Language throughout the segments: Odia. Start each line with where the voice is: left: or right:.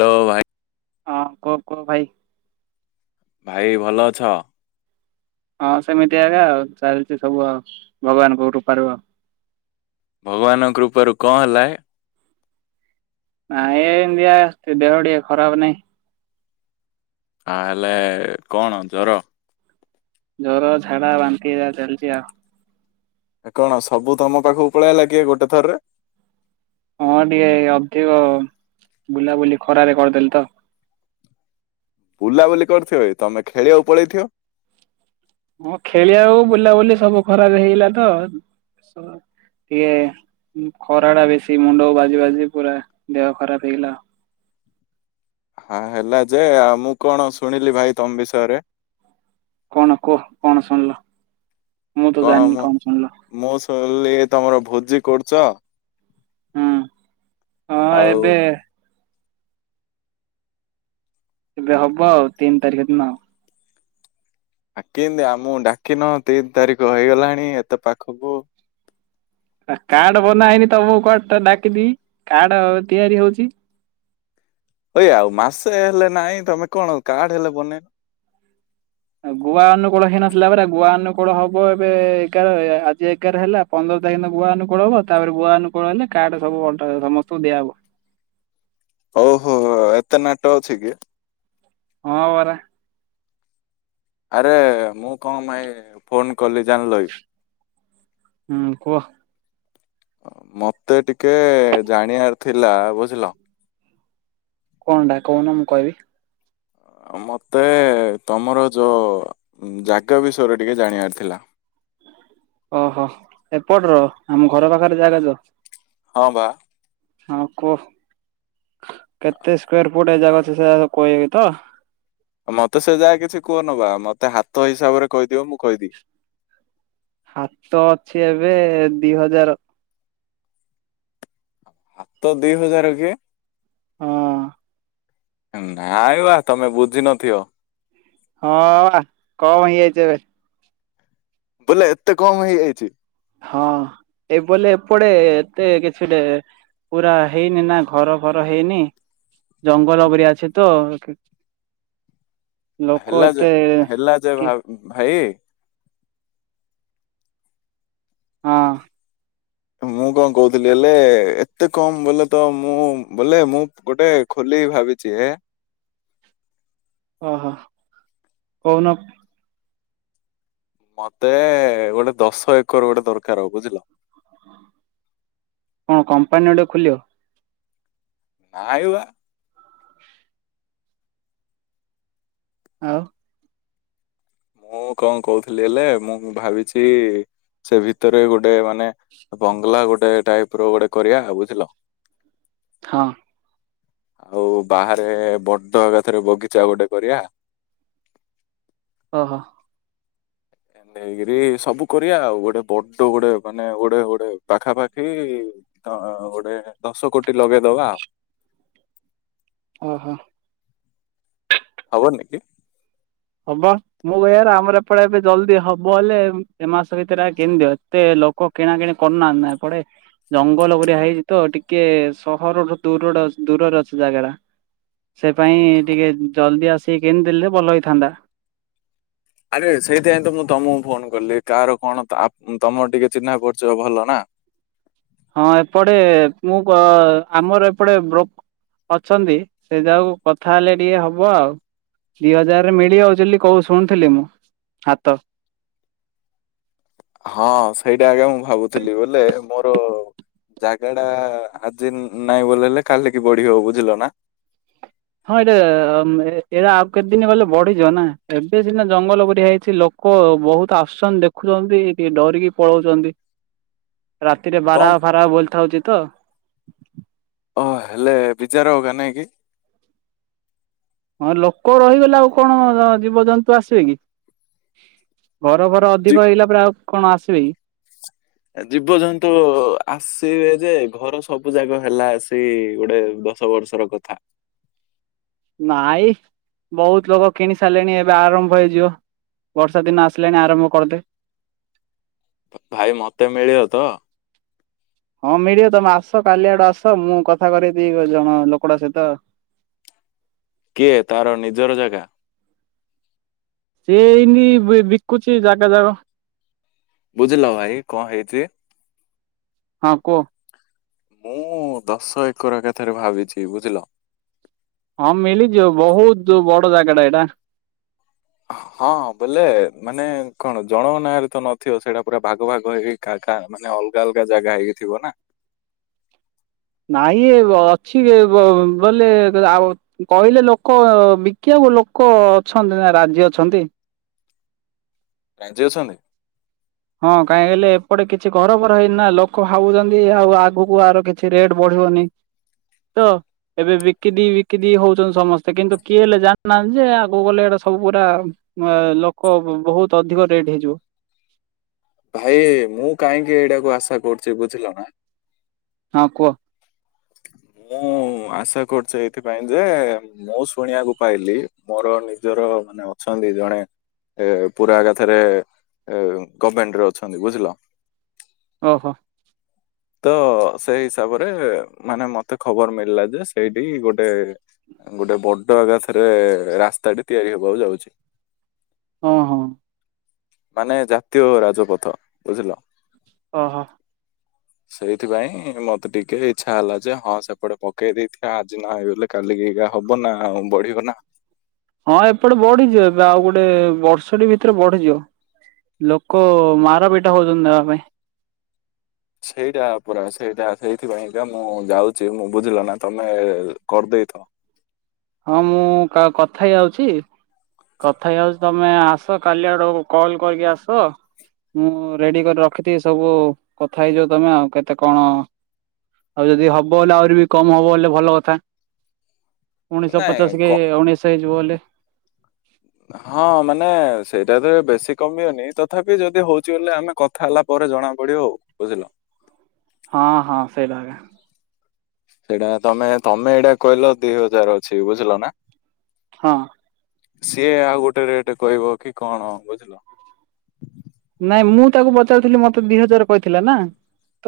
left: ହ୍ୟାଲୋ ଭାଇ।
right: ହଁ କୁହ କୁହ ଭାଇ।
left: ଭାଇ ଭଲ ଅଛ।
right: ହଁ ସେମିତି ଆଜ୍ଞା ଆଉ ଚାଲିଛି ସବୁ ଆଉ ଭଗବାନଙ୍କ କୃପାରୁ ଆଉ।
left: ଭଗବାନଙ୍କ କୃପାରୁ କଣ ହେଲା?
right: ନାଇଁ ଏମିତିିଆ ଆସୁଛି ଦେହ ଟିକିଏ ଖରାପ ନାହିଁ।
left: ଆ ହେଲେ କଣ ଜର।
right: ଜର ଝାଡା ବାନ୍ତି ଏଇଆ ଚାଲିଛି ଆଉ।
left: ଏ କଣ ସବୁ ତମ ପାଖକୁ ପଲାଇଲା କିଏ ଗୋଟେ ଥରରେ?
right: ହଁ, ଟିକେ ଅଧିକ ବୁଲାବୁଲି ଖରାରେ କରିଦେଲି ତ!
left: ବୁଲାବୁଲି କରିୁଥିବ ବେ, ତମେ ଖେଳିବାକୁ ପଳେଇଥିବ!
right: ହଁ, ଖେଳିଆକୁ ବୁଲାବୁଲି ସବୁ ଖରାରେ ହେଇଗଲା ତ, ସ ଟିଏ ଉଁ, ଖରା ଟା ବେଶୀ ମୁଣ୍ଡକୁ ବାଜି ବାଜି ପୁରା ଦେହ ଖରାପ ହେଇଗଲା।
left: ହଁ, ହେଲା ଯେ, ଆଉ ମୁଁ କଣ ଶୁଣିଲି ଭାଇ ତମ ବିଷୟରେ?
right: କଣ କୁହ? କଣ ଶୁଣ୍ ଲ।
left: କଣ ମୁଁ! ମୁଁ, ଶୁଣିଲି ତମର ଭୋଜି କରୁଚ?
right: ହୁଁ, ହଁ
left: ଆଉ
right: ଏବେ ଏବେ ହବ ଆଉ। ତିନ୍ ତାରିଖ ଦିନ।
left: ଆ କିଁତି ଆମକୁ ଡାକିନ, ତିନି ତାରିଖ ହେଇଗଲାଣି ଏତେ ପାଖକୁ।
right: ଆ କାର୍ଡ ବନା ହେଇନି, ତମକୁ କୁଆଡଟା ଡାକିବି କାର୍ଡ ତିଆରି ହଉଛି।
left: ହୋଇ ଆ ମାସେ ହେଲେ ନାଇଁ, ତମେ କଣ କାର୍ଡ ହେଲେ ବନେ
right: ଗୁଆ ଅନୁକୂଳ ହେଇନଥିଲା ପରା, ଗୁଆ ଅନୁକୂଳ ହବ ଏବେ, ଏଗାର ଆଜି ଏଗାର ହେଲା। ପନ୍ଦର ତାରିଖ ଦିନ ଗୁଆ ଅନୁକୂଳ ହବ। ତା'ପରେ ଗୁଆ ଅନୁକୂଳ ହେଲେ କାର୍ଡ ସବୁ ବଣ୍ଟା ସମସ୍ତଙ୍କୁ ଦିଆହବ।
left: ଓହୋ! ଏତେ ନାଟ ଅଛି କି?
right: ହଁ, ବରା।
left: ଆରେ, ମୁଁ କଣ ପାଇଁ ଫୋନ୍ କଲି ଜାଣିଲ କି?
right: ହୁଁ କୁହ?
left: ମତେ ଟିକେ ଜାଣିଆର ଥିଲା, ବୁଝିଲ!
right: କଣଟା କହୁନ ମୁଁ କହିବି?
left: ମତେ ତମର ଯୋ ଜାଗା ବିଷୟରେ ଟିକେ ଜାଣିଆର ଥିଲା?
right: ଓହୋ! ଏପଟ ର ଆମ ଘର ପାଖରେ ଜାଗା ଜ।
left: ହଁ, ବା।
right: ହଁ, କୁହ, କେତେ ସ୍କୋୟାର୍ ଫୁଟ୍ ଏଇ ଜାଗ ଅଛି, ସେୟା ସ କହିଆକୁ ତ?
left: ମତେ ସେ ଯାଗା କିଛି କୁହନା ବା, ମତେ ହାତ ହିସାବରେ କହିଦିବ ମୁଁ କହିଦି
right: ହାତ ଅଛି ଏବେ, ଦି ହଜାର।
left: ହାତ ଦି ହଜାର କିଏ।
right: ହଁ।
left: ନାଇବା ତମେ ବୁଝିିନଥିବ?
right: ହଁ, ବା କମ୍ ହେଇଯାଇଛି ଏବେ!
left: ବୋଲେ, ଏତେ କମ୍ ହେଇଯାଇଛି!
right: ହଁ, ଏଇ ବୋଲେ ଏପଡେ, ଏତେ କିଛି ଡେ ପୁରା ହେଇନି ନା, ଘର ଫର ହେଇନି। ଜଙ୍ଗଲ ପରିକା ଅଛି ତ କି
left: ହେଲା ଯେ, ହେଲା ଯେ,
right: କି
left: ଭା-ଭାଇ
right: ହଁ।
left: ମୁଁ କଣ କହୁଥିଲି ହେଲେ, ଏତେ କମ୍ ବଲେ ତ, ମୁଁ ବଲେ ମୁଁ ଗୋଟେ ଖୋଲି ଭାବିଚି ଏ
right: ଓହୋ! କହୁନ?
left: ମତେ-ଏ ଗୋଟେ ଦଶ ଏକର ଗୋଟେ ଦରକାର ହ ବୁଝିଲ।
right: କଣ କମ୍ପାନୀ ଗୋଟେ ଖୁଲିଅ?
left: ନାଇବା।
right: ଆଉ।
left: ମୁଁ କଣ କହୁଥିଲି ହେଲେ, ମୁଁ ଭାବିଛି, ସେ ଭିତରେ ଗୋଟେ ମାନେ ବଙ୍ଗଲା, ଗୋଟେ ଟାଇପ୍ ର ଗୋଟେ କରିଆ। ବୁଝିଲ?
right: ହଁ।
left: ଆଉ ବାହାରେ ବଦ ଏକା ଥରେ ବଗିଚା ଗୋଟେ କରିବା।
right: ଓହୋ।
left: ନେଇକିରି ସବୁ କରିବା ଆଉ ଗୋଟେ ବଡ ଗୋଟେ ମାନେ ଗୋଟେ ଗୋଟେ ପାଖାପାଖି ତ ଗୋଟେ ଦଶ କୋଟି ଲଗେଇଦବା ଆଉ।
right: ଓହୋ।
left: ହବନି କି?
right: ହବ ମୁଁ କହିବାର ଆମର ଏପଟେ ଏବେ ଜଲଦି ହବ ହେଲେ, ଏ ମାସ ଭିତରେ ଆ କେମିତି ହବ ଏତେ ଲ କ କିଣାକିଣି କରୁ ନାହାଁନ୍ତି ନା ଏପଟେ। ଜଙ୍ଗଲ ପରିଆ ହେଇଛି ତ ଟିକେ ସହରଠୁ ଦୂର ଦୂରରେ ଅଛି ଜାଗା ଟା।
left: [inaudible]
right: ସେ ପାଇଁ ଟିକେ ଜଲଦି ଆସିକି କିଣି ଦେଲେ ଭଲ ହେଇଥାନ୍ତା।
left: ଆରେ ସେଇଥିପାଇଁ ତ ମୁଁ ତମକୁ ଫୋନ କଲି କାହାର କଣ ତମର ଟିକେ ଚିହ୍ନା ପଚିବ ଭଲ ନା।
right: ହଁ ଏପଟେ ମୁଁ ପ ଆମର ଏପଟେ ବ୍ରୋ ଅଛନ୍ତି ସେଇ ଯାକୁ କଥା ହେଲେ ଟିକେ ହବ ଆଉ। ଦି ହଜାରରେ ମିଳିଯାଉଚି ବୋଲି କୋଉ ଶୁଣୁଥିଲି ମୁଁ ହାତ
left: ହଁ ସେଇଟା ଆଜ୍ଞା ମୁଁ ଭାବୁଥିଲି ବୋଲେ ମୋର ଜାଗା ଟା ଆଜି ନାଇଁ ବଲେ ହେଲେ କାଲି କି ବଢିବ ବୁଝିଲ ନା।
right: ହଁ ଏଇଟା ଅ ଏଇଟା ଆଉ କେତେ ଦିନ ଗଲେ ବଢିଯିବ ନା ଏବେ ସିନା ଜଙ୍ଗଲ ପରିଆ ହେଇଛି ଲୋ କ ବହୁତ ଆସୁଛନ୍ତି ଦେଖୁଛନ୍ତି ଟିକେ ଡରିକି ପଳଉଛନ୍ତି। ରାତିରେ ବାରା
left: କଣ
right: ଫାରା ବୁଲି ଥାଉଛି ତ।
left: ଓ ହେଲେ ବିଯାର ହଉ କା ନାହିଁ କି?
right: ହଁ ଲୋକ ରହିଗଲେ ଆଉ କଣ ଜୀବଜନ୍ତୁ ଆସିବେ କି? ଘର ଫର
left: ଜୀ
right: ଅଧିକ ହେଇଗଲା ପରେ ଆଉ କଣ ଆସିବେକି।
left: ଜୀବଜନ୍ତୁ ଆସିବେ ଯେ ଘର ସବୁ ଯାଗ ହେଲା ସେ ଗୋଟେ ବ ଛ ବର୍ଷର କଥା।
right: ନାଇଁ ବହୁତ ଲୋକ କିଣି ସାରିଲେଣି ଏବେ ଆରମ୍ଭ ହେଇଯିବ। ବର୍ଷା ଦିନ ଆସିଲାଣି ଆରମ୍ଭ କରିଦେବେ।
left: ଭାଇ ମତେ ମିଳିବ ତ।
right: ହଁ ମିଳିବ ତମେ ଆସ କାଲି ଆଡେ ଆସ ମୁଁ କଥା କରେଇ ଦେ ଜଣ ଲୋକଟା ସହିତ।
left: କିଏ ତାର ନିଜର ଜାଗା।
right: ଏଇନି ବି ବିକୁଛି ଜାଗା ଜାଗ।
left: ବୁଝିଲ ଭାଇ କଣ ହେଇଛି?
right: ହଁ କୁହ।
left: ମୁଁ ଦଶ ଏକର ଏକା ଥରେ ଭାବିଛି ବୁଝିଲ।
right: ହଁ ମିଳିଯିବ ବହୁତ ବଡ ଜାଗାଟା ଏଟା।
left: ହଁ ବୋଲେ ମାନେ କଣ ଜଣ ନାଁ ରେ ତ ନଥିବ ସେଇଟା ପୁରା ଭାଗ ଭାଗ ହେଇ କା କା ମାନେ ଅଲଗା ଅଲଗା ଜାଗା ହେଇକିଥିବ ନା।
right: ନହିଁ ଏ ଅଛି ଅ ଅ ବୋଲେ ଆଉ କହିଲେ ଲୋକ ବିକିବାକୁ ଲୋକ ଅଛନ୍ତି ନା ରାଜି ଅଛନ୍ତି।
left: ରାଜିି ଅଛନ୍ତି।
right: ହଁ କାହିଁକଲେ ଏପଟେ କିଛି ଘରଫର ହେଇନି ନା ଲୋକ ଭାବୁଛନ୍ତି ଆଉ ଆଗକୁ ଆର କେ ଛି ରେଟ ବଢିବନି ତ। ଏବେ ବିକିଦି ବିକିଦି ହଉଛନ୍ତି ସମସ୍ତେ କିନ୍ତୁ କିଏ ହେଲେ ଜାଣିନାହାନ୍ତି ଯେ ଆଗକୁ ଗଲେ ଏଇଟା ସବୁ ପୁରା ଲୋକ ବହୁତ ଅଧିକ ରେଟ୍ ହେଇଯିବ।
left: ଭାଇ ମୁଁ କାହିଁକି ଏଇଟାକୁ ଆଶା କରୁଛି ବୁଝିଲ ନା
right: ହଁ କୁଅ
left: ମୁଁ ଆଶା କରୁଛି ଏଇଥିପାଇଁ ଯେ ମୁଁ ଶୁଣିବାକୁ ପାଇଲି ମୋର ନିଜର ମାନେ ଅଛନ୍ତି ଜଣେ ଏ ପୁରା ଏକାରେ ଗମେଣ୍ଟରେ ଅଛନ୍ତି ବୁଝଲ୍
right: ଓହୋ
left: ତ ସେଇ ହିସାବରେ ମାନେ ମତେ ଖବର ମିଳିଲା ଯେ ସେଇଠି ଗୋଟେ ଗୋଟେ ବଡ ଏକାଥରେ ରାସ୍ତାଟି ତିଆରି ହେବାକୁ ଯାଉଛି
right: ହଁ ହଁ
left: ମାନେ ଜାତୀୟ ରାଜପଥ ବୁଝିଲ
right: ଓ ହୋ
left: ସେଇଥିପାଇଁ ମତେ ଟିକେ ଇଚ୍ଛା ହେଲା ଯେ ହଁ ସେପଟେ ପକେଇ ଦେଇଥିବା ଆଜି ନ ହେଲେ କାଲିକି ହବ ନା ଆଉ ବଢିବ ନା
right: ହଁ ଏପଟେ ବଢିଯିବ ଏବେ ଆଉ ଗୋଟେ ବର୍ଷଟି ଭିତରେ ବଢିଯିବ ଲୋକ ମାରପିଟା ହେଉଛନ୍ତି ନବା ପାଇଁ
left: ସେଇଟା ପରା ସେଇଟା ସେଇଥିପାଇଁକା ମୁଁ ଯାଉଛି ମୁଁ ବୁଝିଲ ନା ତମେ କର୍ଦେଇଥ
right: ହଁ ମୁଁ କା କଥା ହେଇ ଯାଉଛି କଥା ହେଇଯାଉଛି ତମେ ଆସ କାଲି ଆଡକୁ କଲ୍ କରିକି ଆସ ମୁଁ ରେଡ଼ି କରି ରଖିଥିବି ସବୁ କଥା ହେଇଯିବ ତମେ ଆଉ କେତେ କଣ ଆଉ ଯଦି ହବ ହେଲେ ଆହୁରି ବି କମ୍ ହବ ହେଲେ ଭଲ କଥା ଉଣେଇଶହ
left: ନାଇଁ
right: ପଚାଶ
left: କ
right: କି ଉଣେଇଶହ ହେଇଯିବ ହେଲେ
left: ହ ହଁ ମାନେ ସେଇଟା ତ ବେଶୀ କମିବନି ତଥାପି ଯଦି ହଉଛି ବ ଆମେ କଥା ହେଲା ପରେ ଜଣା ପଡ଼ିବ ଆଉ ବୁଝ୍ଲ
right: ହଁ ହଁ ସେଇଟା ଏକା
left: ସେଇଟା ତମେ ତମେ ଏଇଟା କହିଲ ଦି ହଜାର ଅଛି ବୁଝ୍ଲ ନା
right: ହଁ
left: ସିଏ ଆଉ ଗୋଟେ ରେଟ କହିବ କି କଣ ବୁଝ୍କ
right: ନାଇଁ ମୁଁ ତାକୁ ପଚାରୁଥିଲି ମତେ ଦି ହଜାର କହିଥିଲା ନା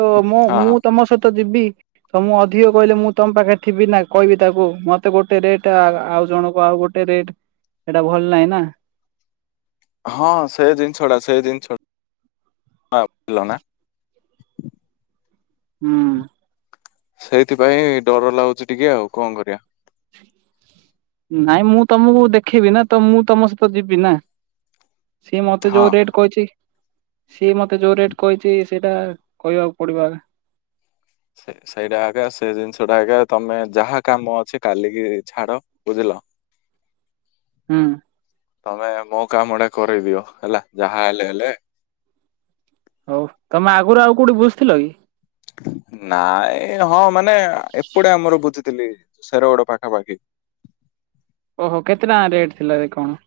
right: ତ ମୁ
left: ହଁ ହଁ
right: ମୁଁ ତମ ସହିତ ଯିବି ତ ମୁଁ ଅଧିକ କହିଲେ ମୁଁ ତମ ପାଖେ ଥିବି ନା କହିବି ତାକୁ ମତେ ଗୋଟେ ରେଟ୍ ଆଉ ଜଣକ ଆଉ ଗୋଟେ ଗୋଟେ ରେଟ୍ ଏଟା ଭଲ୍ ନାହିଁ ନା
left: ହଁ ସେ ଜିନିଷ ଟା ସେ ଜିନିଷି ଭଲ ନା
right: ହୁଁ
left: ସେଇଥିପାଇଁ ଡର ଲାଗୁଛି ଟିକେ ଆଉ କଣ କରିବା
right: ନାଇଁ ମୁଁ ତମକୁ ଦେଖେଇବି ନା ତ ମୁଁ ତମ ସହିତ ଯିବି ନା ସିଏ ମୋତେ
left: ହଁ
right: ଯୋଉ ରେଟ୍ କହିଛି ସିଏ ମତେ ଯୋଉ ରେଟ କହିଛି ସେଇଟା କହିବାକୁ ପଡିବ ଏକା
left: ସେ ସେଇଟା ସେ ଜିନିଷଟା ତମେ ଯାହା କାମ ଅଛି କାଲିକି ଛାଡ ବୁଝିଲ
right: ହଁ
left: ତମେ ମୋ କାମଟା କରେଇଦିଅ ହେଲା ଯାହା ହେଲେ ହେଲେ
right: ହଉ ତମେ ଆଗରୁ ଆଉ କୋଉଠି ବୁଝଥିଲ କି
left: ନାଇଁ ହଁ ମାନେ ଏପଟେ ଆମର ବୁଝିଥିଲି ସେରଗୋଡ ପାଖାପାଖି
right: ଓହୋ କେତେ ଟଙ୍କା ରେଟ୍ ଥିଲା ଯେ କଣ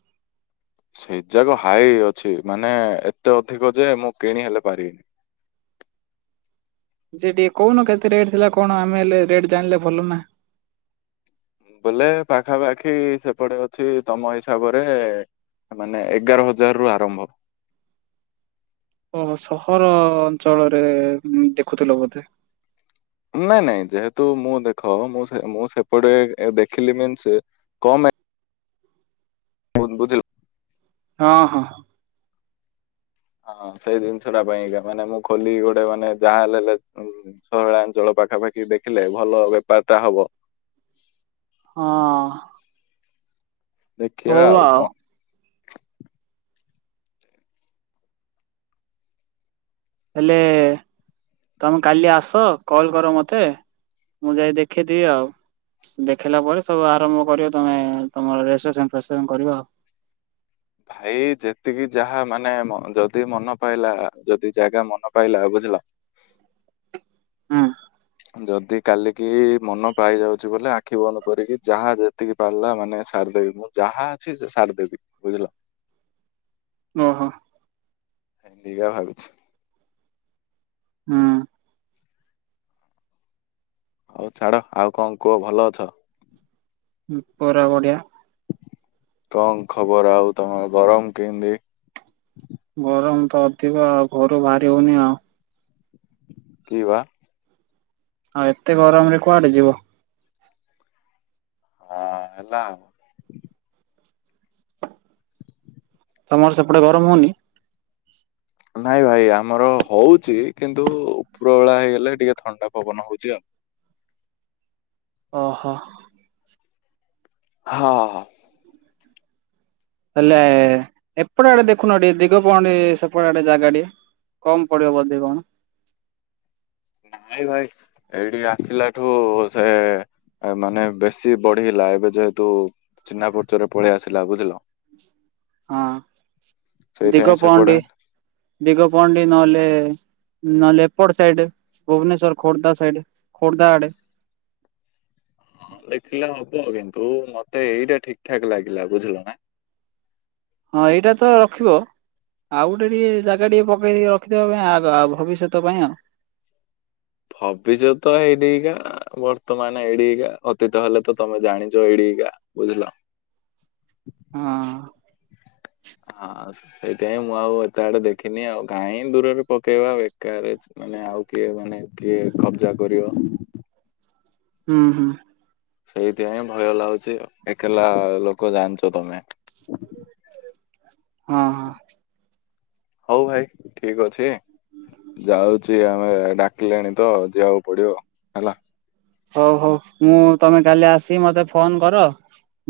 left: ସେଇ ଯାକ ହାଇ ଅଛି ମାନେ ଏତେ ଅଧିକ ଯେ ମୁଁ କିଣି ହେଲେ ପାରିବି
right: ଯେ ଟିକେ କହୁନ କେତେ ରେଟ୍ ଥିଲା କଣ ଆମେ ହେଲେ ରେଟ ଜାିଣିଲେ ଭଲ ନା
left: ବୋଲେ ପାଖାପାଖି ସେପଟେ ଅଛି ତମ ହିସାବରେ ମାନେ ଏଗାର ହଜାର ରୁ ଆରମ୍ଭ।
right: ଓ ସହର ଅଞ୍ଚଳରେ ଦେଖୁଥିଲ ବୋଧେ।
left: ନାଇଁ ନାଇଁ ଯେହେତୁ ମୁଁ ଦେଖ ମୁଁ ମୁଁ ସେପଟେ ଦେଖିଲି ମି କ ବହୁ ବୁଝିଲୁ
right: ହଁ ହଁ।
left: ହଁ ସେଇ ଜିନିଷ ଟା ପାଇଁକା ମାନେ ମୁଁ ଖୋଲି ଗୋଟେ ମାନେ ଯାହା ହେଲେ ଲେ ସହରାଞ୍ଚଳ ପାଖାପାଖି ଦେଖିଲେ ଭଲ ବେପାର ଟା ହବ।
right: ହଁ।
left: ଦେଖିବା ଆଉ କଣ?
right: ହେଲେ ତମେ କାଲି ଆସ କଲ୍ କର ମତେ ମୁଁ ଯାଇ ଦେଖେଇଦେବି ଆଉ। ଦେଖେଇିଲା ପରେ ସବୁ ଆରମ୍ଭ କରିବ ତମେ ତମର ରେଜିଷ୍ଟ୍ରେସନ ଫେଷ୍ଟ୍ରେସନ କରିବ ଆଉ।
left: ଭାଇ ଯେତିକି ଯାହା ମାନେ ମ ଯଦି ମନ ପାଇଲା ଯଦି ଜାଗା ମନ ପାଇଲା ବୁଝିଲ
right: ହଁ।
left: ଯଦି କାଲିକି ମନ ପାଇଯାଉଛି ବୋଲେ ଆଖି ବନ୍ଦ କରିକି ଯାହା ଯେତିକି ପାରିଲା ମାନେ ସାରିଦେଇଥିବ। ଯାହା ଅଛି ସେ ସାରଦବି ବୁଝିଲ।
right: ଓହୋ।
left: ଏଇଗା ଭାବିଛି।
right: ଉଁ।
left: ହଉ ଛାଡ ଆଉ କଣ କୁହ ଭଲ ଅଛ?
right: ପରା ବଡିଆ।
left: କଣ ଖବର ଆଉ ତମର ଗରମ କେମିତି?
right: ଗରମ ତ ଅଧିକ ଆଉ ଘରୁ ବାହାରି ହଉନି ଆଉ।
left: କି ବା।
right: ଆଉ ଏତେ ଗରମ ରେ କୁଆଡେ ଯିବ?
left: ହଁ ହେଲା।
right: ତମର ସେପଟେ ଗରମ ହଉନି?
left: ନାଇଁ ଭାଇ ଆମର ହଉଛି କିନ୍ତୁ ଉପର ବଳା ହେଇଗଲେ ଟିକେ ଥଣ୍ଡା ପବନ ହଉଛି ଆଉ।
right: ଓହୋ।
left: ହ ଅ।
right: ହେଲେ ଏପଟେ ଆଡେ ଦେଖୁନ ଟିକେ ଦିଗ ପହଣ୍ଡି ସେପଟେ ଆଡେ ଜାଗା ଟେ କମ୍ ପଡ଼ିବ ବଧେ କଣ?
left: ନାଇଁ ଭାଇ ଏଇଠି ଆସିଲା ଠୁ ସେ ମାନେ ବେଶୀ ବଢିଲା ଏବେ ଯେହେତୁ ଚିହ୍ନା ପର୍ଚରେ ପଳେଇ ଆସିଲା ବୁଝିଲ।
right: ହଁ
left: ସେଇଥିପାଇଁ
right: ଦିଗ
left: ସେପଟେ
right: ପହଣ୍ଡି ଦିଗ ପହଣ୍ଡି ନହେଲେ ନହଲେ ଏପଟ ସାଇଡ ଭୁବନେଶ୍ଵର ଖୋର୍ଦ୍ଧା ସାଇଡ ଖୋର୍ଦ୍ଧା ଆଡେ
left: ହଁ ଦେଖିଲେ ହବ କିନ୍ତୁ ମତେ ଏଇଟା ଠିକ ଠାକ୍ ଲାଗିଲା ବୁଝିଲ ନା।
right: ହଁ ଏଇଟା ତ ରଖିବ। ଆଉ ଗୋଟେ ଟିକେ ଜାଗା ଟିକେ ପକେଇକି ରଖିଦବା ପାଇଁ ଆଗ ଭବିଷ୍ୟତ ପାଇଁ ଆଉ।
left: ଭବିଷ୍ୟତ ହେଇନିକା ବର୍ତ୍ତମାନ ଏଡିିକା ଅତୀତ ହେଲେ ତ ତମେ ଜାଣିଛ ଏଡିିକା ବୁଝିଲ।
right: ହଁ।
left: ହଁ ସେଇଥିପାଇଁ ମୁଁ ଆଉ ଏତେ ଆଡେ ଦେଖିନି ଆଉ କାଁଁଇ ଦୂରରେ ପକେଇବା ବେକାର। ମାନେ ଆଉ କିଏ ମାନେ କିଏ କବ୍ଜା କରିବ।
right: ହୁଁ ହୁଁ
left: ସେଇଥିପାଇଁ ଭୟ ଲାଗୁଛି ଏକଲା ଲୋକ ଜାଣିଛ ତମେ।
right: ହଁ ହଁ
left: ହଉ ଭାଇ ଠିକ ଅଛି ଯାଉଛି ଆମେ ଡା ଡାଲେଣି ତ ଯିବାକୁ ପଡିବ ହେଲା।
right: ହଉ ହଉ, ମୁଁ ତମେ କାଲି ଆସିିକି ମତେ ଫୋନ କର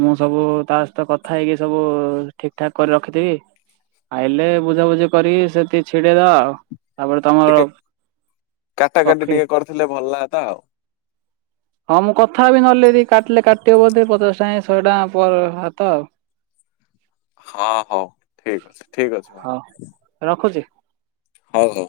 right: ମୁଁ ସବୁ, ତା ସହିତ କଥା ହେଇକି ସବୁ ଠିକ ଠାକ୍ କରି ରଖିଥିବି। ଆଇଲେ ବୁଝାବୁଝି କରି ସେଠି ଛିଡେଇଦବା ଆଉ। ତାପରେ ତମର
left: ଟିକେ
right: ରଖିଲି।
left: ଥିଲେ ଭଲ ଲାଗତା ଆଉ।
right: ହଁ ମୁଁ କଥା ହେବି ନହେଲେ, ଯଦି କାଟିଲେ କାଟିବ ବୋଧେ ପଚାଶ ଟଙ୍କା ଶହେ ଟଙ୍କା ପର ହାତ ଆଉ।
left: ହଁ ହଉ ଠିକ୍ ଅଛି ଠିକ୍ ଅଛି ଭାଇ।
right: ଆଉ। ରଖୁଛି।
left: ହଉ ହଉ।